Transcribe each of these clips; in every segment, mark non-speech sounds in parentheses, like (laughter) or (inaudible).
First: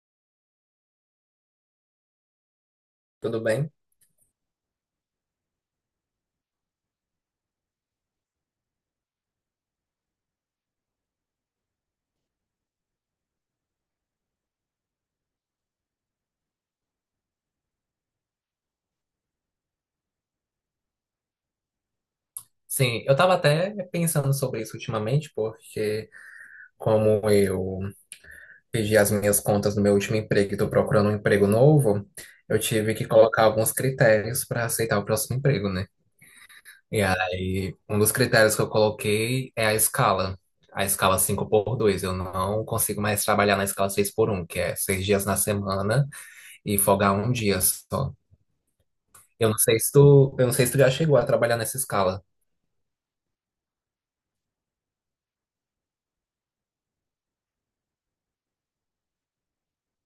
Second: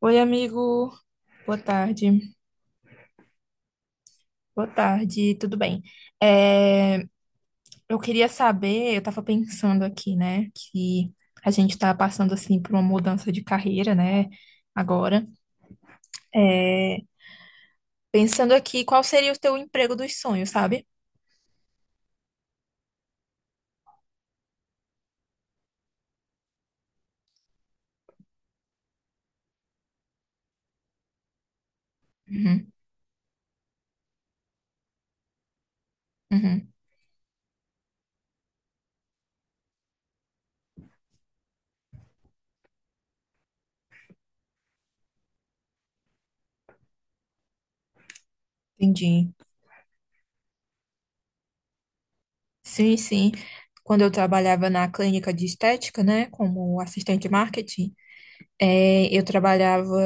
Oi, amigo. Boa tarde. Tudo bem? Boa tarde, tudo bem? É, eu queria saber, eu tava pensando aqui, né, que a gente tá passando, assim, por uma mudança de carreira, né, agora. É, pensando aqui, qual seria o teu emprego dos sonhos, sabe? Sim, eu estava até pensando sobre isso ultimamente, porque como eu pedi as minhas contas do meu último emprego e estou procurando um emprego novo, eu Uhum. tive que colocar alguns critérios para aceitar o próximo emprego, né? Uhum, E aí, um dos critérios que eu coloquei é a escala 5 por dois. Eu não consigo mais trabalhar na escala 6 por um, que é 6 dias na semana e folgar um dia só. entendi. Eu não sei se tu já chegou a trabalhar nessa escala. Sim, sim. Quando eu trabalhava na clínica de estética, né, como assistente de marketing, eu trabalhava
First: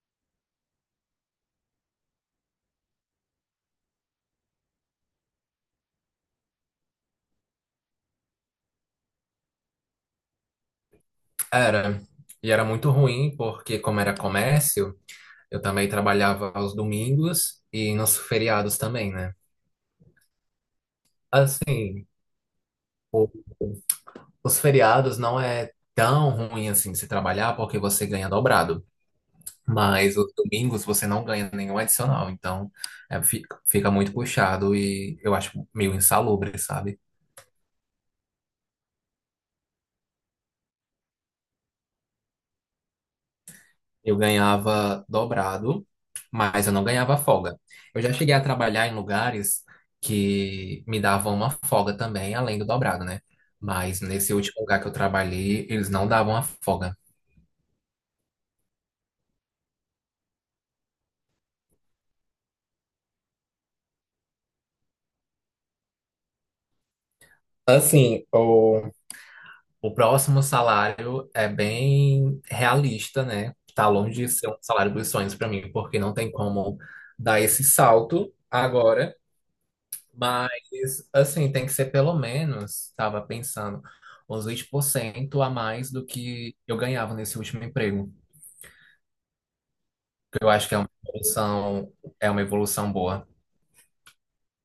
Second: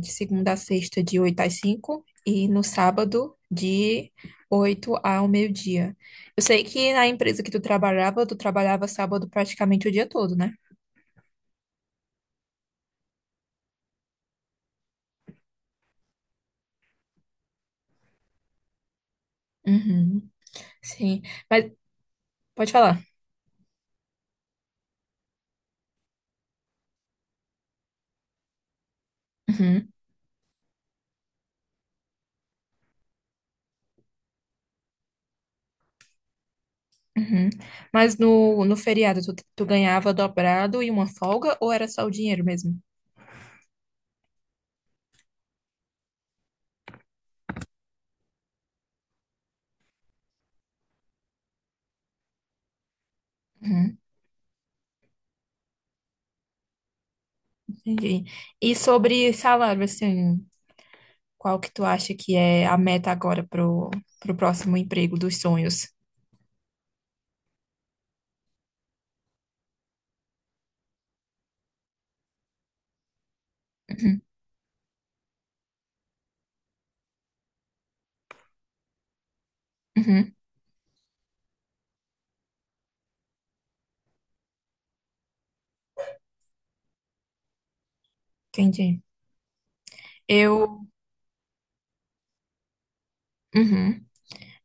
de segunda a sexta, de 8 às 5 e no sábado, de 8 ao meio-dia. Eu sei que na empresa que tu trabalhava sábado praticamente o dia todo, né? Era. E era muito ruim, porque como era comércio, eu também trabalhava aos domingos e nos feriados também, né? Uhum, sim. Mas Assim, pode falar. o- os feriados não é tão ruim assim se trabalhar, porque você ganha dobrado. Uhum. Mas os domingos você não ganha nenhum adicional, então fica muito puxado e eu acho meio insalubre, sabe? Uhum. Mas no feriado, tu ganhava dobrado e uma folga, ou era só o dinheiro mesmo? Eu ganhava dobrado, mas eu não ganhava folga. Eu já cheguei a trabalhar em lugares que me davam uma folga também, além do dobrado, né? Uhum, Mas nesse último lugar que eu trabalhei, eles não davam a folga. entendi. E sobre salário, assim, qual que tu acha que é a meta agora pro próximo emprego dos sonhos? Assim, o... o próximo salário é bem realista, né? Tá longe Uhum. de ser um salário dos sonhos para mim, porque não tem como dar esse salto agora. Uhum, Mas, assim, tem que ser pelo menos, estava pensando, uns 20% a mais do que eu ganhava nesse último emprego. entendi. Que Eu acho que Eu, é uma evolução boa. uhum,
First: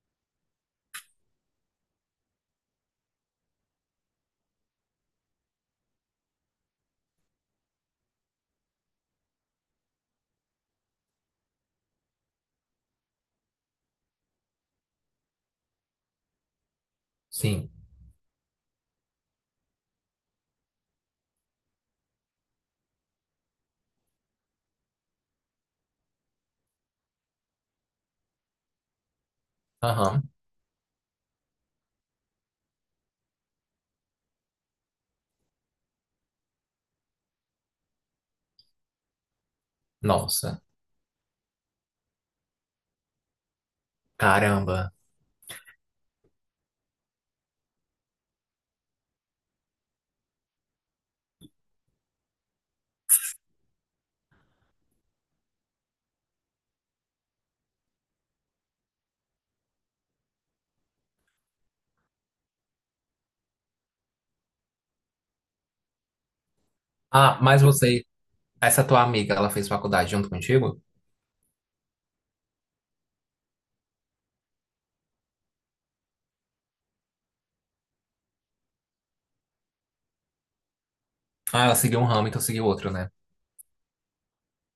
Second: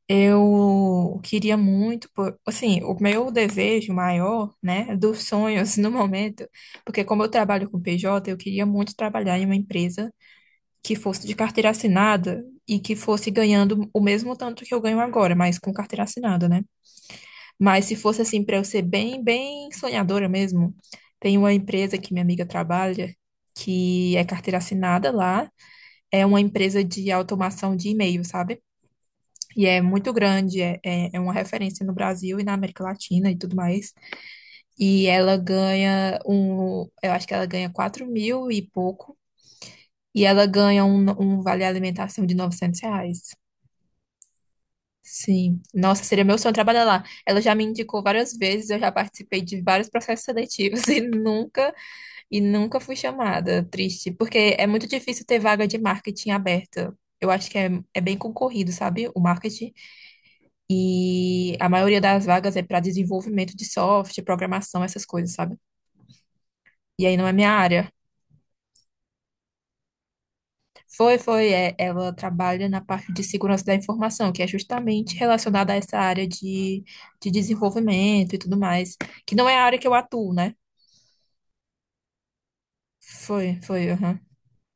eu queria muito, pô- assim, o meu desejo maior, né, dos sonhos (laughs) no momento, porque como eu trabalho com PJ, eu queria muito trabalhar em uma empresa que fosse de carteira assinada e que fosse ganhando o mesmo tanto que eu ganho agora, mas com carteira assinada, né? Sim. Mas se fosse assim, para eu ser bem, bem sonhadora mesmo, tem uma empresa que minha amiga trabalha, que é carteira assinada lá. É uma empresa de automação de e-mail, sabe? E é muito Aham. grande, é uma referência no Brasil e na América Latina e tudo mais. E ela ganha um, eu acho que ela ganha 4 mil e pouco, e ela Nossa. ganha um, um vale alimentação de R$ 900. Caramba. Sim, nossa, seria meu sonho trabalhar lá. Ela já me indicou várias vezes, eu já participei de vários processos seletivos (laughs) e nunca fui chamada. Triste, porque é muito difícil ter vaga de marketing aberta. Eu acho que é, é bem concorrido, sabe? O marketing. E a maioria das vagas é para desenvolvimento de software, programação, essas coisas, sabe? E aí não é Ah, minha mas área. Essa tua amiga, ela fez faculdade junto contigo? Foi, foi, é, ela trabalha na parte de segurança da informação, que é justamente relacionada a essa área de desenvolvimento e tudo mais, que não é a área que eu atuo, né? Ah, ela seguiu um ramo, então seguiu outro, né? Foi, foi, aham.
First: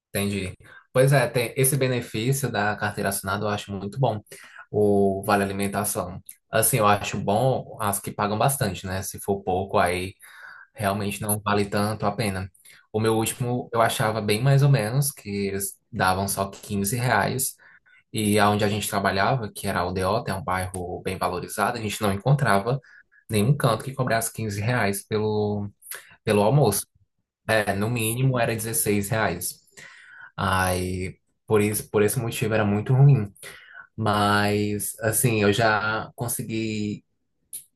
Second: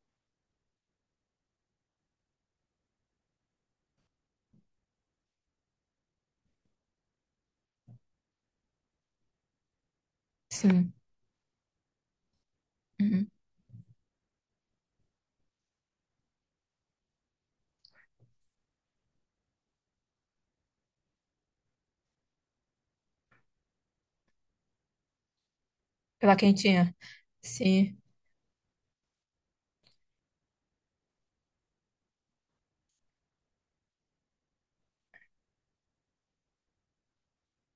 Entendi. Pois é, tem esse benefício da carteira assinada, eu acho muito bom. O vale alimentação. Assim, eu acho bom as que pagam bastante, né? Se for pouco, aí Sim. realmente não vale tanto a pena. O meu Uhum. último eu achava bem mais ou menos, que eles davam só R$ 15. E aonde a gente trabalhava, que era a Aldeota, é um bairro bem valorizado, a gente não encontrava nenhum canto que cobrasse R$ 15 pelo, Pela pelo almoço. quentinha. É, no Sim. mínimo era R$ 16. Aí, por isso, por esse motivo era muito ruim. Mas, assim, eu já consegui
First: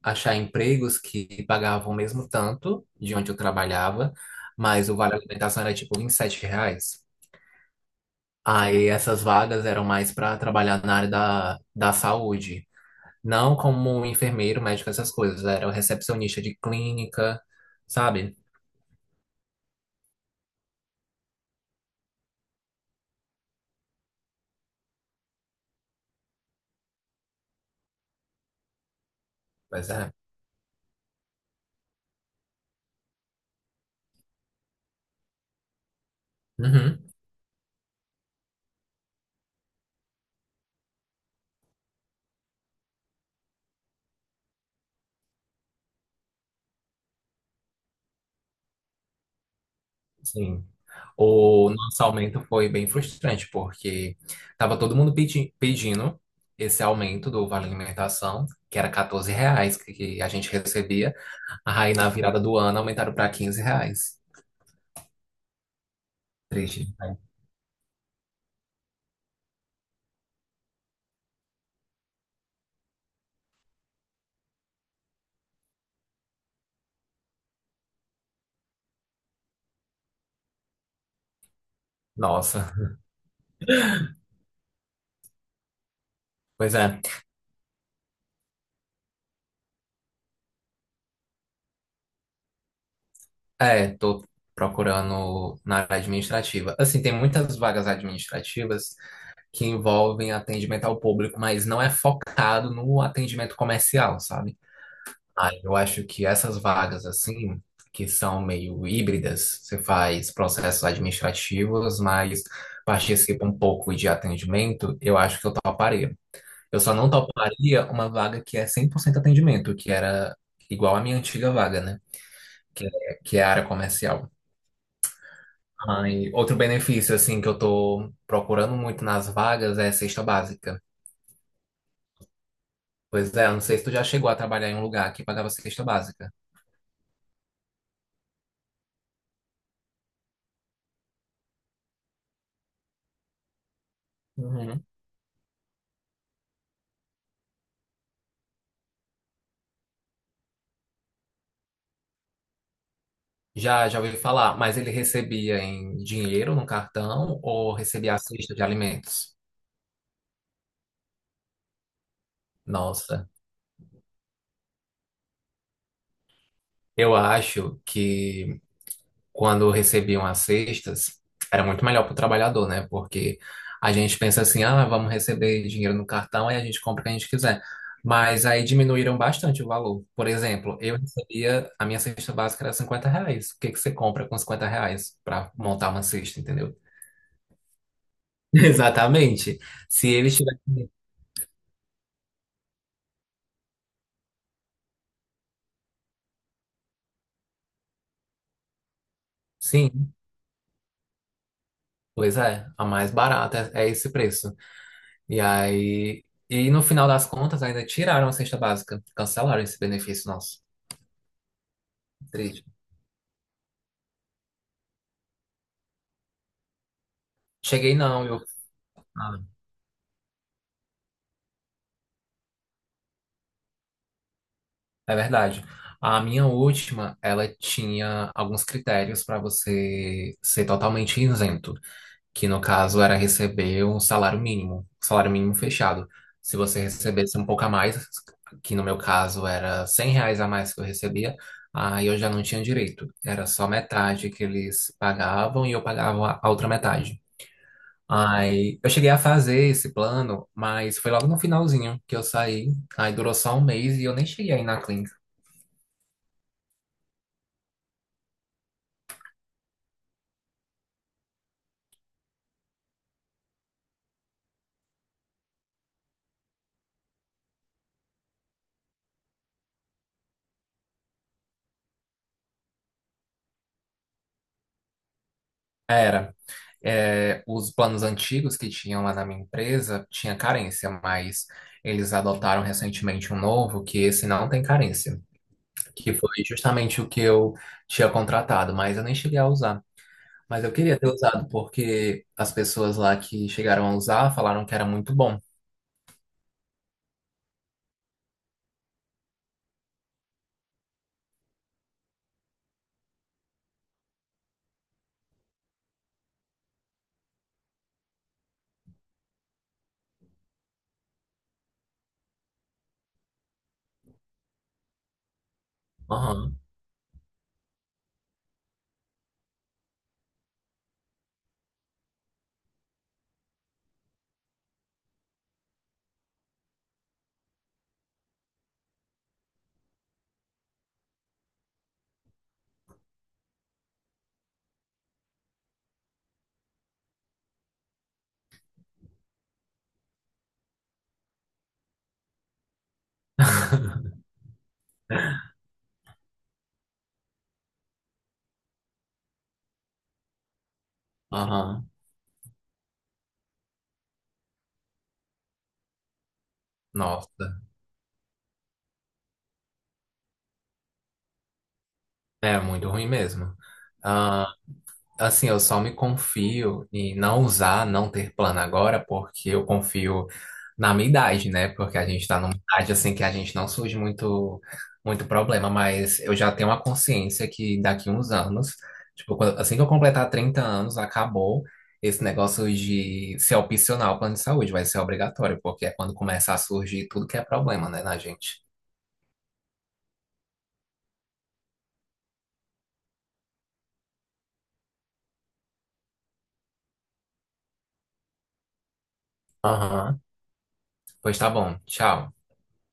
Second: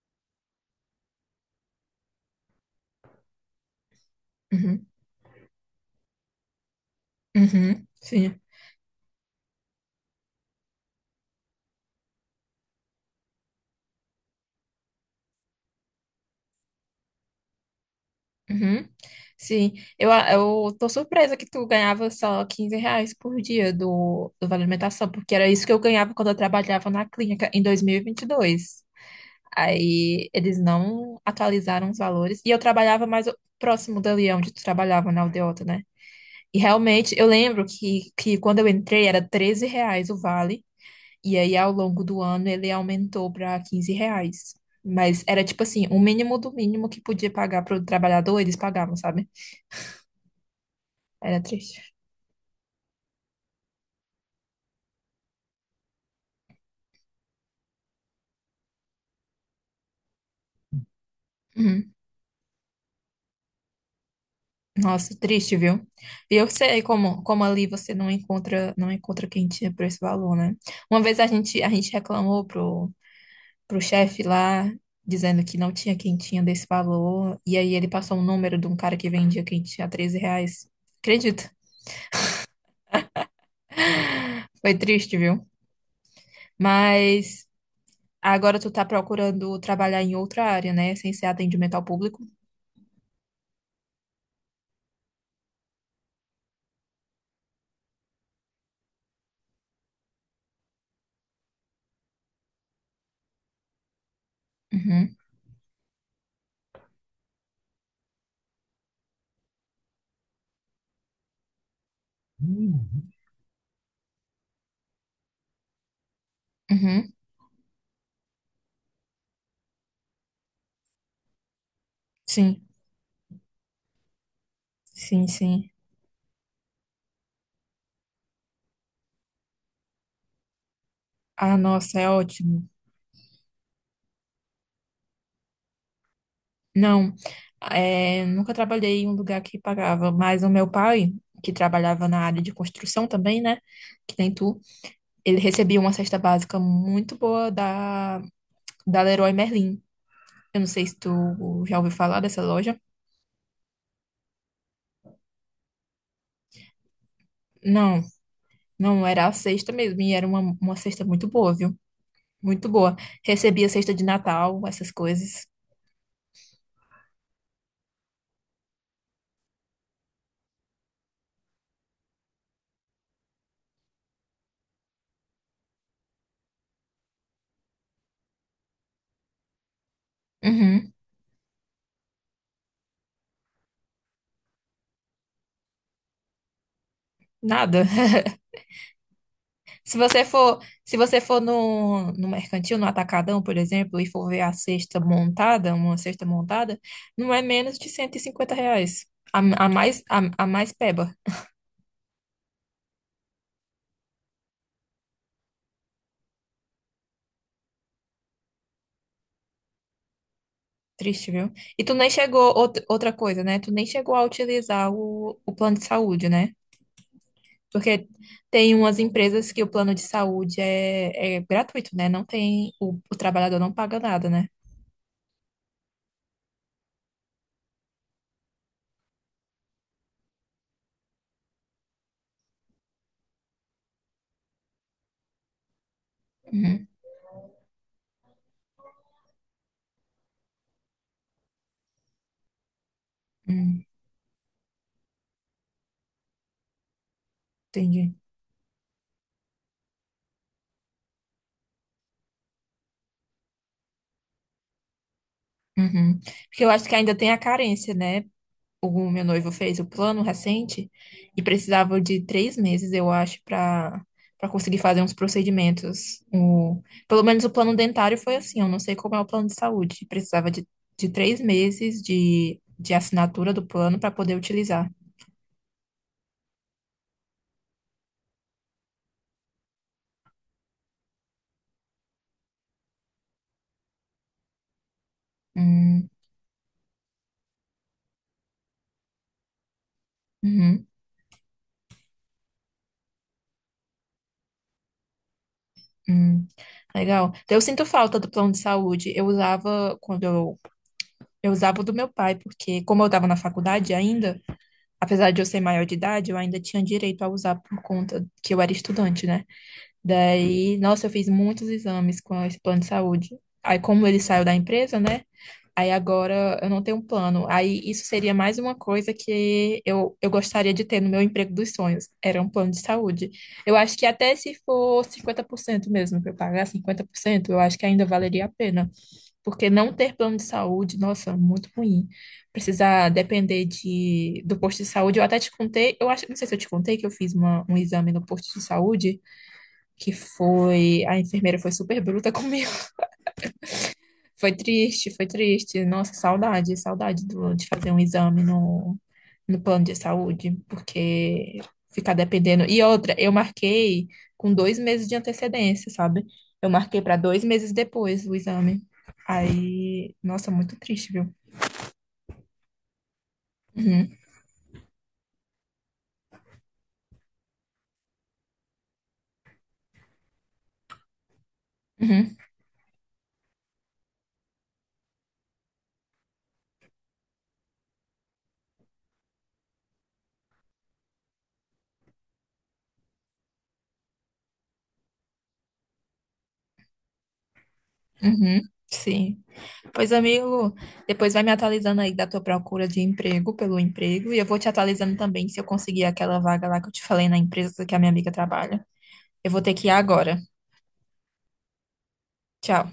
achar empregos que pagavam o mesmo tanto de onde eu trabalhava, Uhum. mas o vale alimentação era tipo R$ 27. Uhum. Sim. Aí essas vagas eram mais para trabalhar na área da saúde, não como enfermeiro, médico, essas coisas. Era o recepcionista de clínica, sabe? Uhum. Sim, a- eu tô surpresa que tu ganhava só 15 reais por dia do, do Vale Alimentação, porque era isso que eu ganhava quando eu trabalhava na clínica em dois mil e vinte e dois. Pois é. Aí eles não atualizaram os valores e eu trabalhava mais o- próximo dali onde tu trabalhava, na Aldeota, né? E Uhum, realmente eu lembro que quando eu entrei era 13 reais o vale, e aí ao longo do ano ele aumentou para 15 reais. Mas era tipo assim, o mínimo do mínimo que podia pagar pro trabalhador, eles pagavam, sabe? sim. Era O triste. nosso aumento foi bem frustrante, porque tava todo mundo pedindo esse aumento do vale alimentação, que era R$ 14 que a gente recebia. Uhum. Aí na virada do ano aumentaram para R$ 15. Nossa, triste, viu? E eu sei Triste, né? como, como ali você não encontra, não encontra quentinha por esse valor, né? Uma vez a gente reclamou pro chefe lá, dizendo que não tinha quentinha desse valor, e aí ele passou um número de um cara que vendia quentinha a 13 reais. Acredito. Nossa. Foi triste, viu? Pois é. Mas agora tu tá procurando trabalhar em outra área, né? Sem ser atendimento ao público. É, tô procurando na área administrativa. Assim, tem muitas vagas administrativas que envolvem atendimento ao público, mas não é focado no atendimento comercial, sabe? Uhum. Aí eu acho que essas vagas, assim, que são meio híbridas, você faz processos administrativos, mas participa um pouco de atendimento, eu acho que eu toparia. Eu só não Uhum, toparia uma vaga que é 100% atendimento, que era igual à minha antiga vaga, né? sim, Que é a área comercial. sim, sim. Ah, e outro benefício, assim, que eu tô procurando muito nas vagas é cesta básica. Ah, nossa, é ótimo. Pois é, eu não sei se tu já chegou a trabalhar em um lugar que pagava cesta básica. Não, é, nunca trabalhei em um lugar que pagava, mas o meu pai, que trabalhava na área de construção também, né? Que nem tu, Uhum. ele recebia uma cesta básica muito boa da Leroy Merlin. Eu não sei se tu já ouviu falar dessa loja. Já, já ouvi falar, mas ele recebia em dinheiro no cartão ou Não, recebia a cesta de não, era a alimentos? cesta mesmo, e era uma cesta muito boa, viu? Muito boa. Nossa, Recebia cesta de Natal, essas coisas. eu acho que quando recebiam as cestas, era muito melhor para o trabalhador, né? Porque a gente pensa assim, ah, vamos receber dinheiro no cartão e a gente compra o que a gente quiser. Mas aí diminuíram bastante o valor. Por exemplo, Uhum, eu recebia, a minha cesta básica era R$ 50. O que que você compra com R$ 50 para montar uma cesta, entendeu? nada. (laughs) Exatamente. Se Se você eles for, tivessem. se você for no mercantil, no Atacadão, por exemplo, e for ver a cesta montada, uma cesta montada, não é menos de R$ 150. A, a mais, Sim, a mais peba. pois é, a mais barata é esse preço. E aí. E no final das contas, ainda tiraram a cesta básica, cancelaram esse benefício nosso. Triste, viu? E tu nem chegou, outra outra coisa, né? Tu nem chegou a utilizar o plano de saúde, né? Cheguei Porque não, eu... tem umas Ah, empresas que o plano de saúde é gratuito, né? Não tem, o trabalhador não paga nada, né? é verdade. A minha última, ela tinha alguns critérios para você ser totalmente isento, que no caso era receber um salário mínimo fechado. Se você Uhum. recebesse um pouco a mais, que no meu caso era R$ 100 a mais que eu recebia, aí eu já não tinha direito. Era só Uhum, metade que eles pagavam e eu pagava a outra metade. entendi. Aí eu cheguei a fazer esse plano, mas foi logo no finalzinho que eu saí. Aí durou só um mês e eu nem cheguei aí na clínica. Uhum. Porque eu acho que ainda tem a carência, né? O meu noivo fez o plano recente e precisava de 3 meses, eu acho, para para conseguir fazer uns procedimentos. O, pelo menos o plano dentário foi assim, eu não sei como é o plano de saúde. Precisava de 3 meses de assinatura do plano para poder utilizar. Era. É, os planos antigos que tinham lá na minha empresa tinha carência, mas eles adotaram recentemente um novo que esse não tem carência, Hum. que foi justamente o que eu tinha contratado, mas eu nem cheguei a usar. Mas eu Uhum. queria ter usado porque as pessoas lá que chegaram a usar falaram que era muito bom. Hum. Legal. Então, eu sinto falta do plano de saúde. Eu usava quando eu usava o do meu pai, porque como eu estava na faculdade ainda, apesar de eu ser maior de idade, eu ainda tinha direito a usar por conta que eu era estudante, né? Daí, nossa, eu fiz muitos exames com esse plano de saúde. Aí, como ele saiu da empresa, né? Aí Aham. agora eu não tenho um plano. Aí isso seria mais uma coisa que eu gostaria de ter no meu emprego dos sonhos. Era um plano de saúde. Eu acho que até se for 50% mesmo, que eu pagar 50% eu acho que ainda valeria a pena. Porque não ter plano de saúde, nossa, muito ruim. Precisar depender de, do posto de saúde. Eu até te contei, eu acho, não sei se eu te contei que eu fiz uma- um exame no posto de saúde, que foi, a enfermeira foi super bruta (laughs) comigo. (laughs) Foi triste, foi triste. Nossa, saudade, saudade do- de fazer um exame no, no plano de saúde, porque Aham. ficar dependendo. E outra, eu marquei com 2 meses de antecedência, sabe? Eu marquei para dois Nossa. meses depois o exame. Aí, nossa, muito triste, viu? É muito ruim mesmo. Uhum, Ah, assim, eu só me confio em não usar, não ter plano agora, porque eu confio na minha idade, né? Porque a gente uhum, tá numa idade assim que a gente não surge muito, muito problema, mas eu já tenho uma consciência que daqui uns anos, tipo, assim que eu completar 30 anos, acabou esse negócio de ser opcional o plano de saúde, vai ser obrigatório, porque é quando começa a surgir tudo que é problema, né, na gente. uhum, sim. Pois, amigo, depois vai me atualizando aí da tua procura de emprego, pelo emprego, e eu vou te atualizando também se eu conseguir aquela vaga lá que eu te falei na empresa que a minha amiga trabalha. Eu vou ter que ir Aham. agora. Pois tá bom, tchau. Tchau.